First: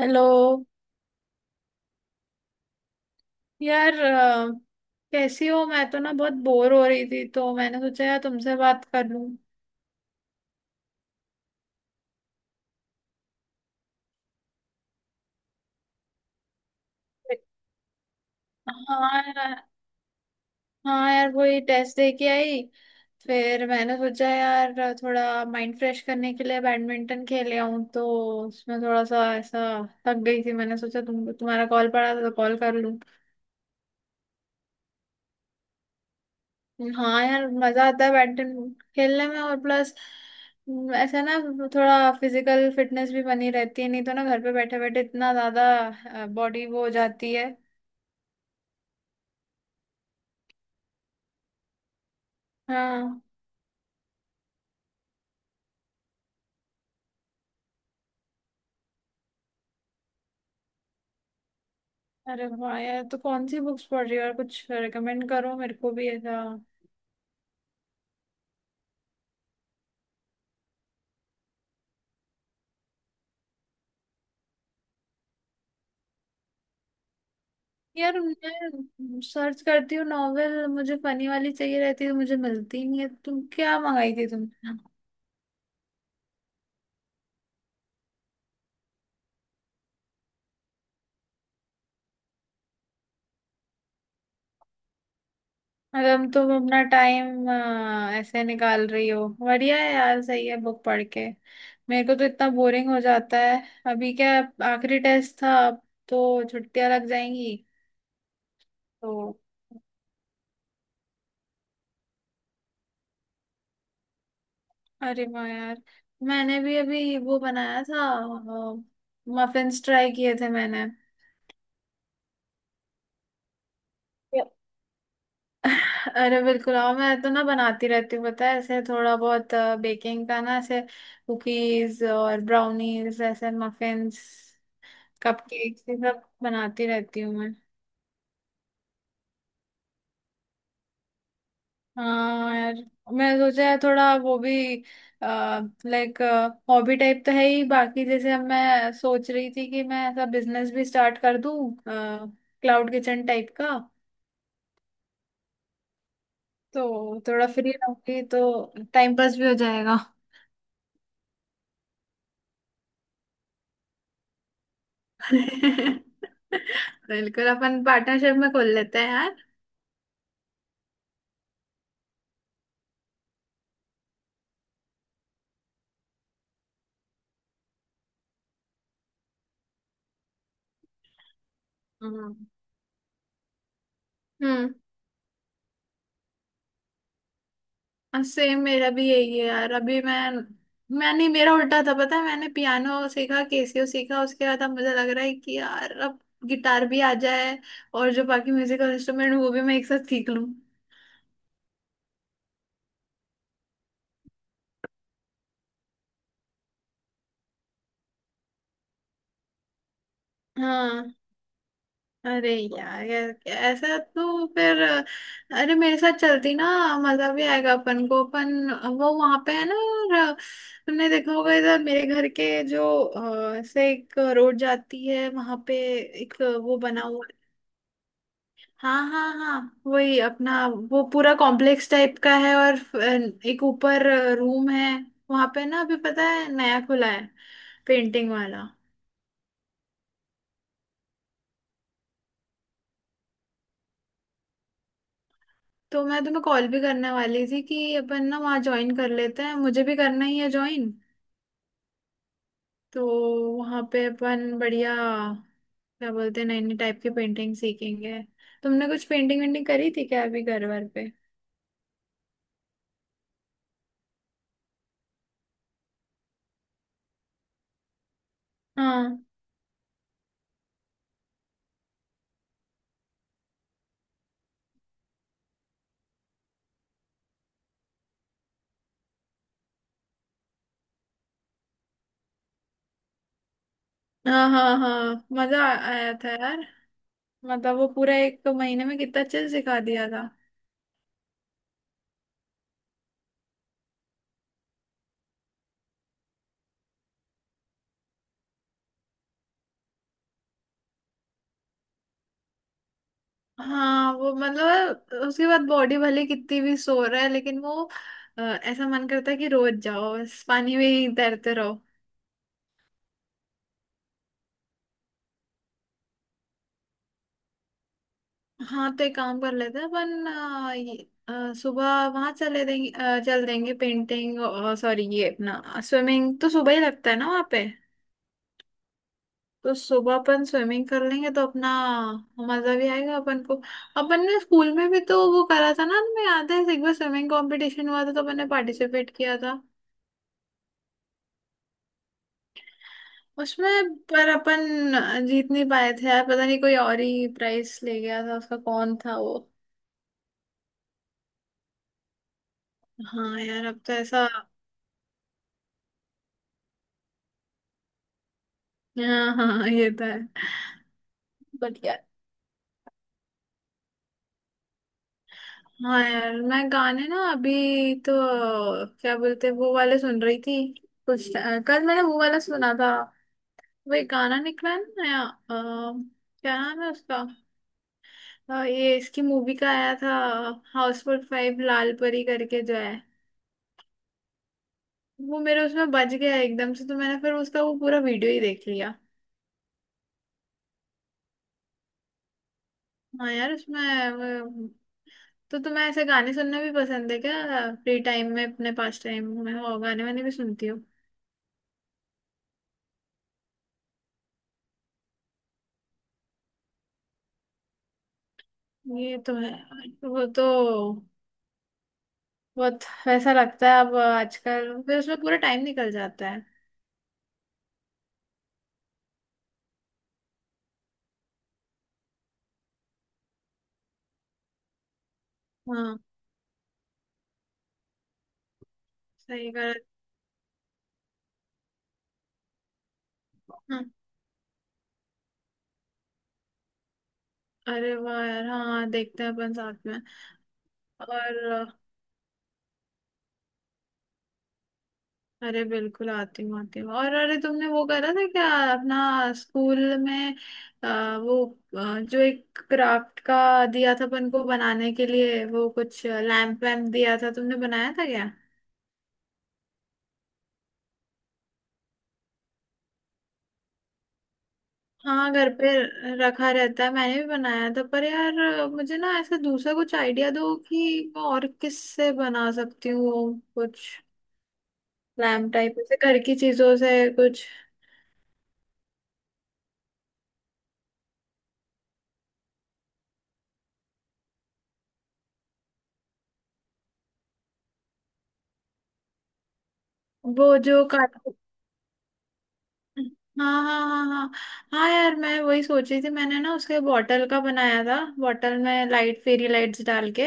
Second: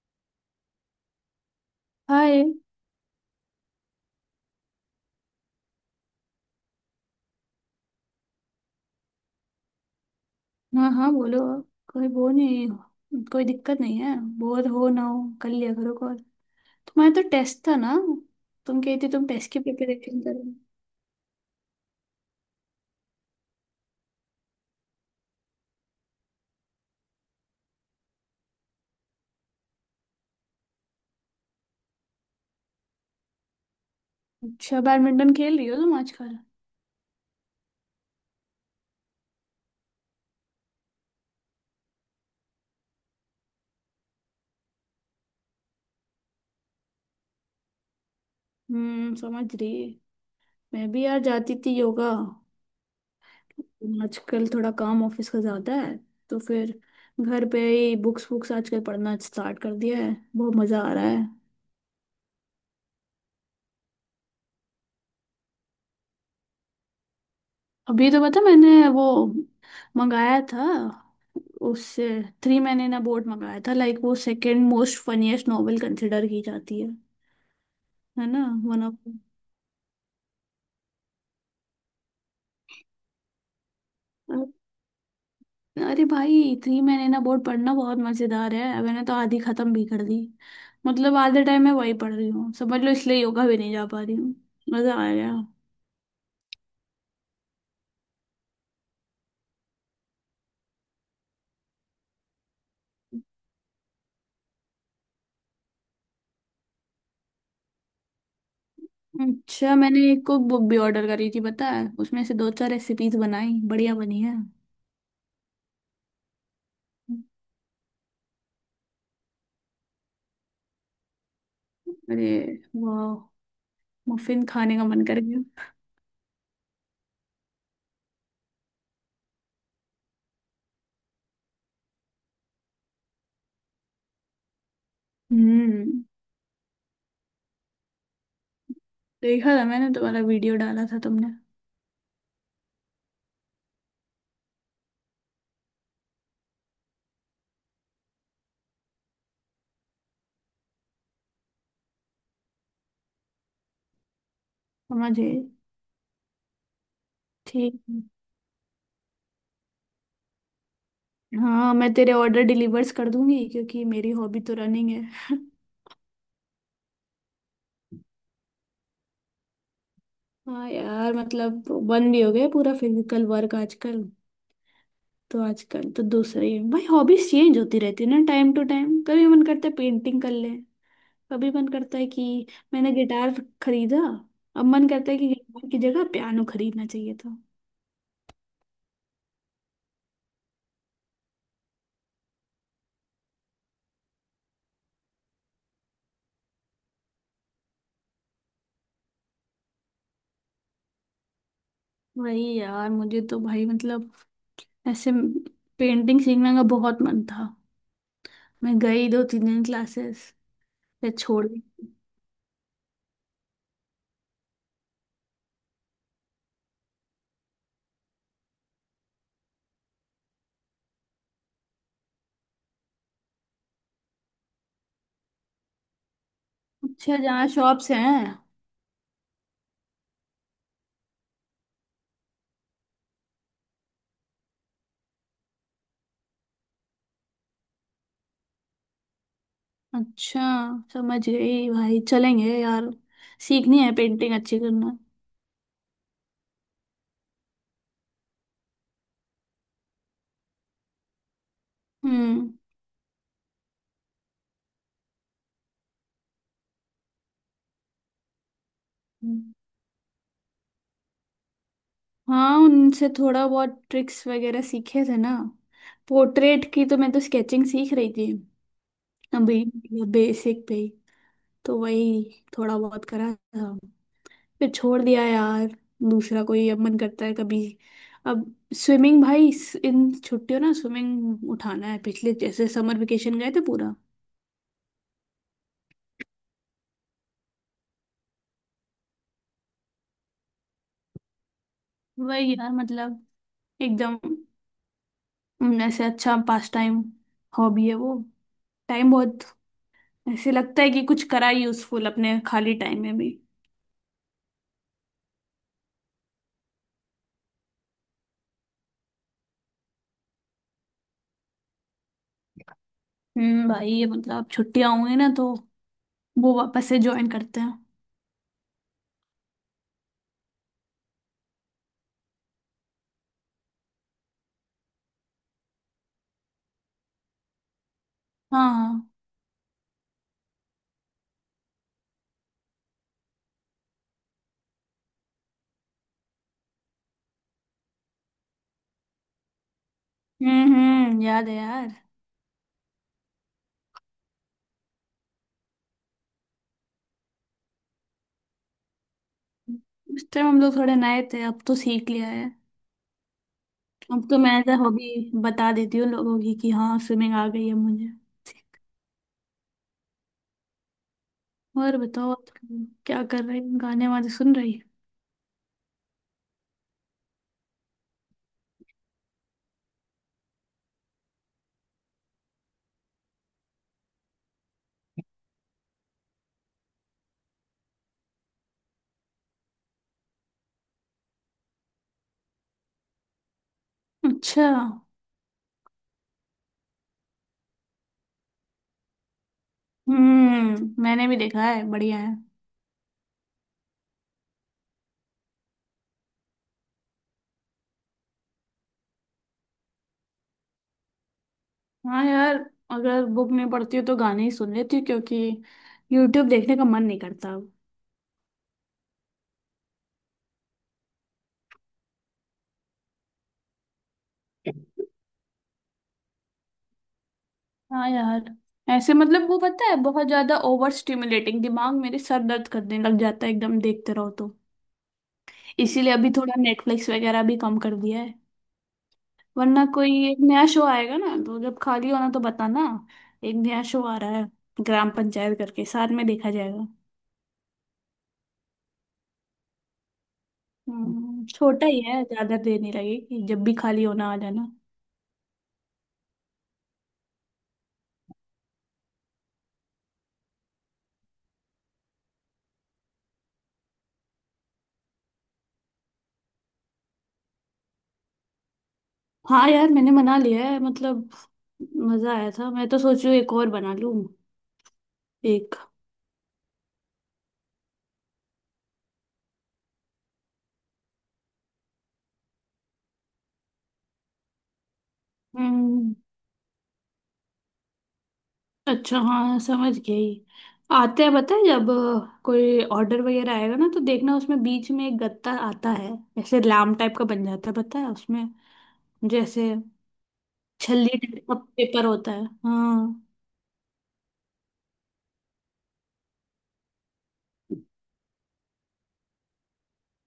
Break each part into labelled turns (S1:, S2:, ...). S1: Hello
S2: hi.
S1: यार कैसी हो। मैं तो ना बहुत बोर हो रही थी, तो मैंने सोचा यार तुमसे बात कर लूं।
S2: हाँ हाँ बोलो आप। कोई वो नहीं, कोई दिक्कत नहीं है। बोर हो ना हो, कर लिया करो कॉल। तुम्हारा तो टेस्ट था ना, तुम कहती
S1: हाँ
S2: तुम टेस्ट की
S1: यार।
S2: प्रिपरेशन करो।
S1: हाँ यार, वही टेस्ट दे के आई। फिर मैंने सोचा यार, थोड़ा माइंड फ्रेश करने के लिए बैडमिंटन खेले आऊं। तो उसमें थोड़ा सा ऐसा थक गई थी। मैंने सोचा तुम्हारा कॉल पड़ा था तो कॉल कर लूं।
S2: अच्छा, बैडमिंटन खेल रही हो तुम आजकल।
S1: हाँ यार, मजा आता है बैडमिंटन खेलने में। और प्लस ऐसा ना, थोड़ा फिजिकल फिटनेस भी बनी रहती है। नहीं तो ना घर पे बैठे बैठे इतना ज्यादा बॉडी वो हो जाती है।
S2: हम्म, समझ रही। मैं भी यार जाती थी योगा।
S1: हाँ।
S2: आजकल थोड़ा काम ऑफिस का ज्यादा है, तो फिर घर पे ही बुक्स बुक्स आजकल पढ़ना स्टार्ट कर दिया है, बहुत मजा आ रहा है।
S1: अरे वाह यार, तो कौन सी बुक्स पढ़ रही हो? और कुछ रिकमेंड करो मेरे को भी ऐसा।
S2: अभी तो पता, मैंने वो मंगाया था, उससे थ्री मैन इन बोर्ड मंगाया था। लाइक वो second most funniest novel consider की जाती है
S1: यार,
S2: है ना। वन ऑफ,
S1: मैं सर्च करती हूँ नॉवेल। मुझे फनी वाली चाहिए रहती है, तो मुझे मिलती ही नहीं है। तुम क्या मंगाई थी तुम?
S2: अरे भाई थ्री मैन इन बोर्ड पढ़ना बहुत मजेदार है, मैंने तो आधी खत्म भी कर दी। मतलब आधे टाइम मैं वही पढ़ रही हूँ समझ लो, इसलिए योगा भी नहीं जा पा रही हूँ। मजा आ गया।
S1: और अब तुम अपना टाइम ऐसे निकाल रही हो, बढ़िया है यार, सही है बुक पढ़ के। मेरे को तो इतना बोरिंग हो जाता है। अभी क्या, आखिरी टेस्ट था। अब तो छुट्टियां लग जाएंगी तो।
S2: अच्छा, मैंने एक कुक बुक भी ऑर्डर करी थी पता है, उसमें से दो चार रेसिपीज बनाई, बढ़िया बनी है।
S1: अरे वाह यार, मैंने भी अभी वो बनाया था। मफिन्स ट्राई किए थे मैंने।
S2: अरे वाह,
S1: Yeah.
S2: मफिन खाने का मन कर।
S1: अरे बिल्कुल आओ। मैं तो ना बनाती रहती हूँ पता है, ऐसे थोड़ा बहुत बेकिंग का ना ऐसे। कुकीज और ब्राउनीज, ऐसे मफिन्स, कपकेक्स, ये
S2: हम्म,
S1: सब बनाती रहती हूँ मैं।
S2: देखा था मैंने, तुम्हारा वीडियो डाला था तुमने।
S1: हाँ यार, मैं सोचा है थोड़ा वो भी, लाइक हॉबी टाइप तो है ही। बाकी जैसे अब मैं सोच रही थी कि मैं ऐसा बिजनेस भी स्टार्ट कर दूँ, क्लाउड किचन टाइप का।
S2: समझ गई।
S1: तो थोड़ा फ्री
S2: ठीक है।
S1: रहूंगी तो टाइम पास भी हो जाएगा।
S2: हाँ मैं तेरे ऑर्डर डिलीवर्स कर दूंगी क्योंकि मेरी हॉबी तो रनिंग है।
S1: बिल्कुल, अपन पार्टनरशिप में खोल लेते हैं यार।
S2: हाँ यार, मतलब बंद भी हो गया पूरा फिजिकल वर्क आजकल। तो आजकल तो दूसरी है भाई, हॉबीज चेंज होती रहती है ना टाइम टू टाइम। कभी मन करता है पेंटिंग कर ले, कभी मन करता है कि
S1: हम्म
S2: मैंने गिटार खरीदा, अब
S1: हम्म।
S2: मन करता है कि गिटार की जगह पियानो खरीदना चाहिए था।
S1: सेम मेरा भी यही है यार। अभी मैं, मैंने, मेरा उल्टा था पता है। मैंने पियानो सीखा, केसियो सीखा, उसके बाद अब मुझे लग रहा है कि यार अब गिटार भी आ जाए और जो बाकी म्यूजिकल इंस्ट्रूमेंट, वो भी मैं एक साथ सीख लूं।
S2: वही यार, मुझे तो भाई मतलब ऐसे पेंटिंग सीखने का बहुत मन था, मैं गई दो तीन दिन क्लासेस, फिर
S1: हाँ।
S2: छोड़ दी।
S1: अरे यार यार, ऐसा तो फिर, अरे मेरे साथ चलती ना, मजा भी आएगा अपन को। अपन वो वहां पे है ना। और तुमने देखा होगा इधर मेरे घर के जो ऐसे एक रोड जाती है, वहां पे एक वो बना
S2: अच्छा,
S1: हुआ।
S2: जहाँ शॉप्स हैं।
S1: हाँ हाँ हाँ, वही अपना वो पूरा कॉम्प्लेक्स टाइप का है। और एक ऊपर रूम है, वहां पे ना अभी पता है नया खुला है, पेंटिंग वाला।
S2: अच्छा, समझ गई भाई, चलेंगे यार, सीखनी है पेंटिंग अच्छी करना।
S1: तो मैं तुम्हें कॉल भी करने वाली थी कि अपन ना वहाँ ज्वाइन कर लेते हैं। मुझे भी करना ही है ज्वाइन।
S2: हम्म।
S1: तो वहाँ पे अपन बढ़िया, क्या बोलते हैं, नई नई टाइप की पेंटिंग सीखेंगे। तुमने कुछ पेंटिंग वेंटिंग करी थी क्या अभी घर वर पे?
S2: हाँ, उनसे थोड़ा बहुत ट्रिक्स वगैरह सीखे थे ना पोर्ट्रेट की, तो मैं तो स्केचिंग सीख रही थी
S1: हाँ
S2: अभी बेसिक पे ही, तो वही थोड़ा बहुत करा था, फिर छोड़ दिया यार। दूसरा कोई अब मन करता है कभी, अब स्विमिंग भाई, इन छुट्टियों ना स्विमिंग उठाना है, पिछले जैसे समर वेकेशन गए थे पूरा।
S1: हाँ हाँ हाँ, मजा आया था यार। मतलब वो पूरा एक महीने में कितना अच्छे से सिखा दिया था।
S2: वही यार मतलब एकदम। ऐसे अच्छा पास टाइम हॉबी है वो, टाइम बहुत ऐसे लगता है कि कुछ करा यूजफुल अपने खाली टाइम में भी।
S1: हाँ वो मतलब उसके बाद बॉडी भले कितनी भी सो रहा है, लेकिन वो ऐसा मन करता है कि रोज जाओ, इस पानी में ही तैरते रहो।
S2: हम्म, भाई ये मतलब छुट्टियां होंगी ना, तो वो वापस से ज्वाइन करते हैं।
S1: हाँ तो एक काम कर लेते हैं अपन ये, सुबह वहां चल देंगे पेंटिंग। सॉरी, ये अपना स्विमिंग तो सुबह ही लगता है ना वहाँ पे।
S2: हाँ हाँ।
S1: तो सुबह अपन स्विमिंग कर लेंगे, तो अपना मजा भी आएगा अपन को। अपन ने स्कूल में भी तो वो करा था ना, तुम्हें याद है? एक बार स्विमिंग कंपटीशन हुआ था, तो अपन ने पार्टिसिपेट किया था।
S2: हम्म, याद है यार।
S1: उसमें पर अपन जीत नहीं पाए थे यार। पता नहीं कोई और ही प्राइस ले गया था उसका, कौन था वो।
S2: उस टाइम हम लोग थोड़े नए थे, अब तो सीख लिया है।
S1: हाँ यार, अब तो ऐसा।
S2: अब तो मैं एज हॉबी बता देती हूँ लोगों की कि हाँ स्विमिंग आ गई है मुझे।
S1: हाँ हाँ हाँ, ये तो है। बट
S2: और
S1: यार,
S2: बताओ, आजकल क्या कर रही हो? गाने वाने सुन रही है।
S1: हाँ यार मैं गाने ना अभी तो, क्या बोलते हैं, वो वाले सुन रही थी कुछ। कल मैंने वो वाला सुना था, वही गाना निकला है ना नया। क्या नाम है उसका। ये इसकी मूवी का आया था, हाउसफुल 5। लाल परी करके जो है,
S2: अच्छा।
S1: वो मेरे उसमें बज गया एकदम से। तो मैंने फिर उसका वो पूरा वीडियो ही देख लिया।
S2: हम्म, मैंने भी देखा है, बढ़िया है।
S1: हाँ यार, उसमें वो- तो तुम्हें ऐसे गाने सुनना भी पसंद है क्या? फ्री टाइम में अपने पास टाइम में और गाने वाने भी सुनती हो?
S2: हाँ यार, अगर बुक नहीं पढ़ती हूँ तो गाने ही सुन लेती हूँ, क्योंकि यूट्यूब देखने का मन नहीं करता अब।
S1: ये तो है। वो तो बहुत वैसा लगता है अब आजकल। फिर उसमें पूरा टाइम निकल जाता है।
S2: हाँ यार, ऐसे मतलब वो पता है बहुत ज्यादा ओवर स्टिमुलेटिंग, दिमाग मेरे सर दर्द करने लग जाता है एकदम देखते रहो तो।
S1: हाँ,
S2: इसीलिए अभी थोड़ा नेटफ्लिक्स वगैरह भी कम कर दिया है।
S1: सही कर।
S2: वरना कोई एक नया शो आएगा ना, तो जब खाली होना तो बताना। एक नया
S1: हाँ
S2: शो आ रहा है, ग्राम पंचायत करके, साथ में देखा जाएगा।
S1: अरे वाह यार, हाँ देखते हैं अपन साथ में। और
S2: छोटा ही है, ज्यादा देर नहीं लगेगी, जब भी खाली होना आ जाना।
S1: अरे बिल्कुल, आती हूँ आती हूँ। और अरे तुमने वो करा था क्या अपना, स्कूल में अ, वो जो एक क्राफ्ट का दिया था अपन को बनाने के लिए, वो कुछ लैम्प वैम्प दिया था, तुमने बनाया था क्या?
S2: हाँ यार, मैंने मना लिया है मतलब। मजा आया था, मैं तो सोचू एक और बना लूं।
S1: हाँ घर पे
S2: एक।
S1: रखा रहता है। मैंने भी बनाया था, पर यार मुझे ना ऐसा दूसरा कुछ आइडिया दो कि मैं और किससे बना सकती हूँ वो कुछ लैम्प टाइप, ऐसे
S2: हम्म।
S1: घर की चीजों से कुछ।
S2: अच्छा हाँ समझ गई। आते हैं पता है, जब कोई ऑर्डर वगैरह आएगा ना, तो देखना उसमें बीच में एक गत्ता आता है, ऐसे लाम टाइप का बन जाता है, पता है उसमें जैसे
S1: वो जो काट।
S2: छल्ली टाइप का पेपर होता है। हाँ
S1: हाँ हाँ हाँ हाँ। हाँ यार, मैं वही सोच रही थी। मैंने ना उसके बॉटल का बनाया था, बॉटल में लाइट, फेरी लाइट्स डाल के।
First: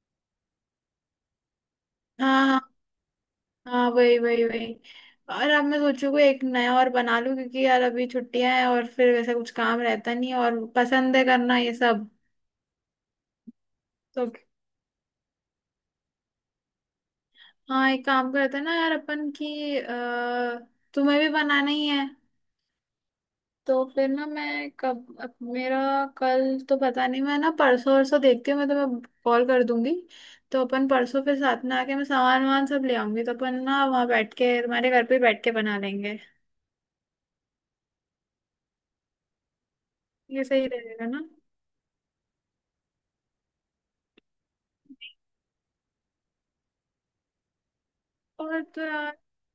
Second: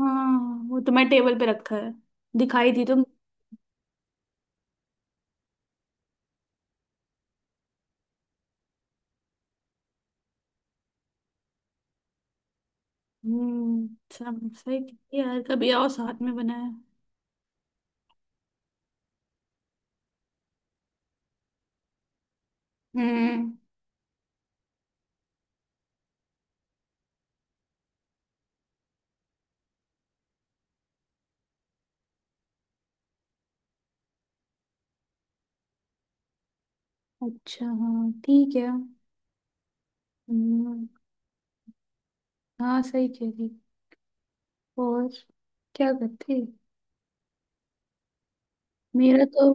S2: हाँ। वो तो मैं टेबल पे रखा है,
S1: हाँ हाँ
S2: दिखाई दी तो।
S1: हाँ, वही वही वही। और अब मैं सोचू कोई एक नया और बना लूं, क्योंकि यार अभी छुट्टियां हैं और फिर वैसे कुछ काम रहता नहीं है, और पसंद है करना ये सब।
S2: हम्म,
S1: तो
S2: सब सही किया यार, कभी आओ साथ में बनाया।
S1: हाँ, एक काम करते हैं ना यार। अपन की तुम्हें भी बनाना ही है,
S2: हम्म।
S1: तो फिर ना मैं कब, अब मेरा कल तो पता नहीं, मैं ना परसों वरसों देखती हूँ, मैं तुम्हें कॉल कर दूंगी। तो अपन परसों फिर साथ में, आके मैं सामान वामान सब ले आऊंगी, तो अपन ना वहाँ बैठ के तुम्हारे घर पे बैठ के बना लेंगे।
S2: अच्छा हाँ ठीक है।
S1: ये सही
S2: हम्म।
S1: रहेगा ना।
S2: हाँ सही कह रही। और क्या करते।
S1: और तो यार,
S2: मेरा तो,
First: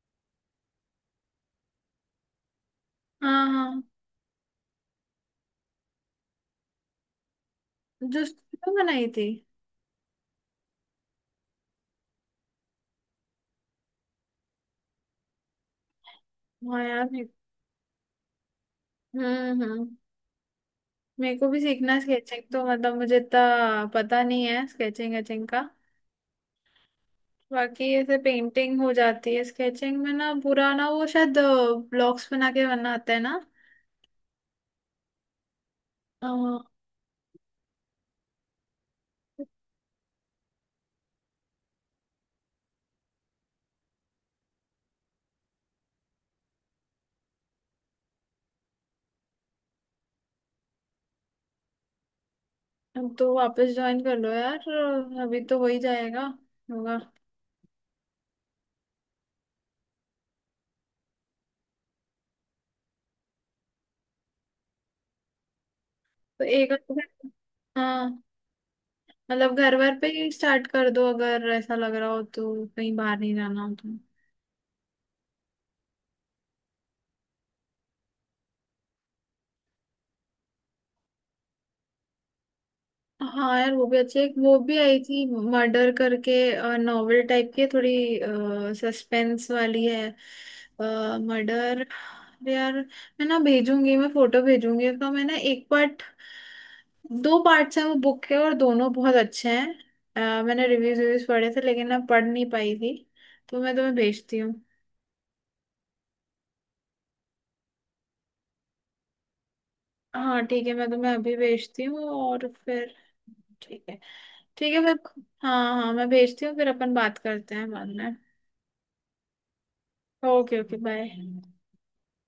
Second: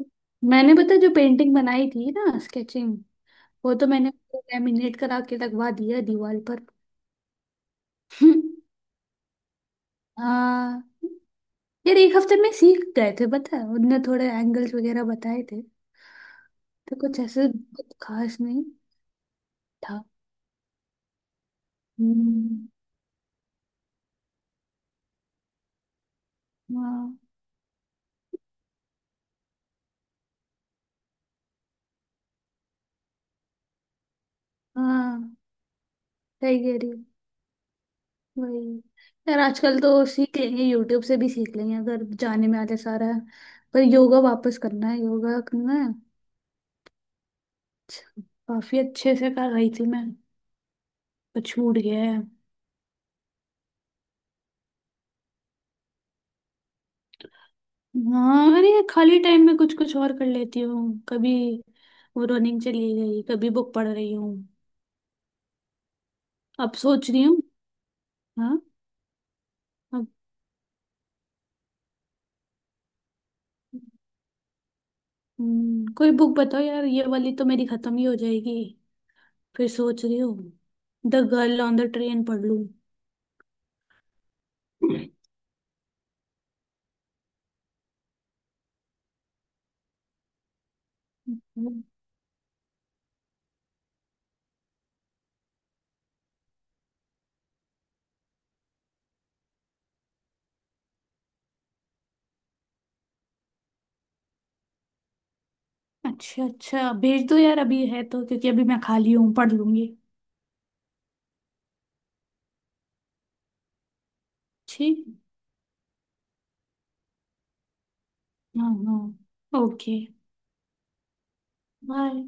S2: मैंने पता जो पेंटिंग बनाई थी ना स्केचिंग,
S1: हाँ
S2: वो
S1: हाँ,
S2: तो मैंने लैमिनेट करा के लगवा दिया दीवार पर।
S1: जो स्केचिंग बनाई थी।
S2: हाँ यार, एक हफ्ते में सीख गए थे पता है, उनने थोड़े एंगल्स वगैरह बताए थे,
S1: हाँ
S2: तो
S1: यार
S2: कुछ ऐसे बहुत खास नहीं
S1: हम्म।
S2: था।
S1: मेरे को भी सीखना है स्केचिंग। तो
S2: हम्म।
S1: मतलब मुझे इतना पता नहीं है स्केचिंग वेचिंग का।
S2: हाँ
S1: बाकी ऐसे पेंटिंग हो जाती है। स्केचिंग में ना पूरा ना, वो शायद ब्लॉक्स बना के बनाते हैं ना।
S2: हाँ,
S1: अ,
S2: सही कह रही हो, वही। यार आजकल तो सीख लेंगे, यूट्यूब से भी सीख लेंगे अगर जाने में आते सारा। पर योगा वापस करना है, योगा करना है। अच्छा, काफी अच्छे से कर रही थी मैं, पर छूट गया है।
S1: अब तो वापस ज्वाइन कर लो यार। अभी तो वही जाएगा, होगा।
S2: हाँ, अरे ये खाली टाइम में कुछ कुछ और कर लेती हूँ कभी। वो रनिंग चली गई, कभी बुक पढ़ रही हूँ।
S1: तो एक
S2: अब सोच रही
S1: अच्छा-
S2: हूँ।
S1: हाँ
S2: हाँ।
S1: मतलब घर वर पे
S2: अब।
S1: ही स्टार्ट कर दो अगर ऐसा लग रहा हो, तो कहीं बाहर नहीं जाना हो तो।
S2: कोई बुक बताओ यार, ये वाली तो मेरी खत्म ही हो जाएगी, फिर सोच रही हूँ the girl on the train पढ़ लूँ।
S1: हाँ यार, वो भी अच्छी है। एक वो भी आई थी, मर्डर करके, नॉवेल टाइप की है, थोड़ी सस्पेंस वाली है,
S2: हम्म,
S1: मर्डर। यार मैं ना भेजूंगी, मैं फोटो भेजूंगी। तो मैंने एक पार्ट, दो पार्ट्स हैं वो बुक के और दोनों बहुत अच्छे हैं। मैंने रिव्यूज रिव्यूज पढ़े थे, लेकिन मैं पढ़ नहीं पाई थी। तो मैं तुम्हें भेजती हूँ।
S2: अच्छा अच्छा, भेज दो यार अभी है तो, क्योंकि अभी मैं खाली हूँ, पढ़ लूंगी।
S1: हाँ ठीक है, मैं तुम्हें अभी भेजती हूँ और फिर, ठीक है। ठीक है फिर।
S2: ठीक।
S1: हाँ हाँ, मैं भेजती हूँ फिर अपन बात करते हैं बाद में।
S2: हाँ हाँ, okay,
S1: okay. Okay bye.
S2: Bye.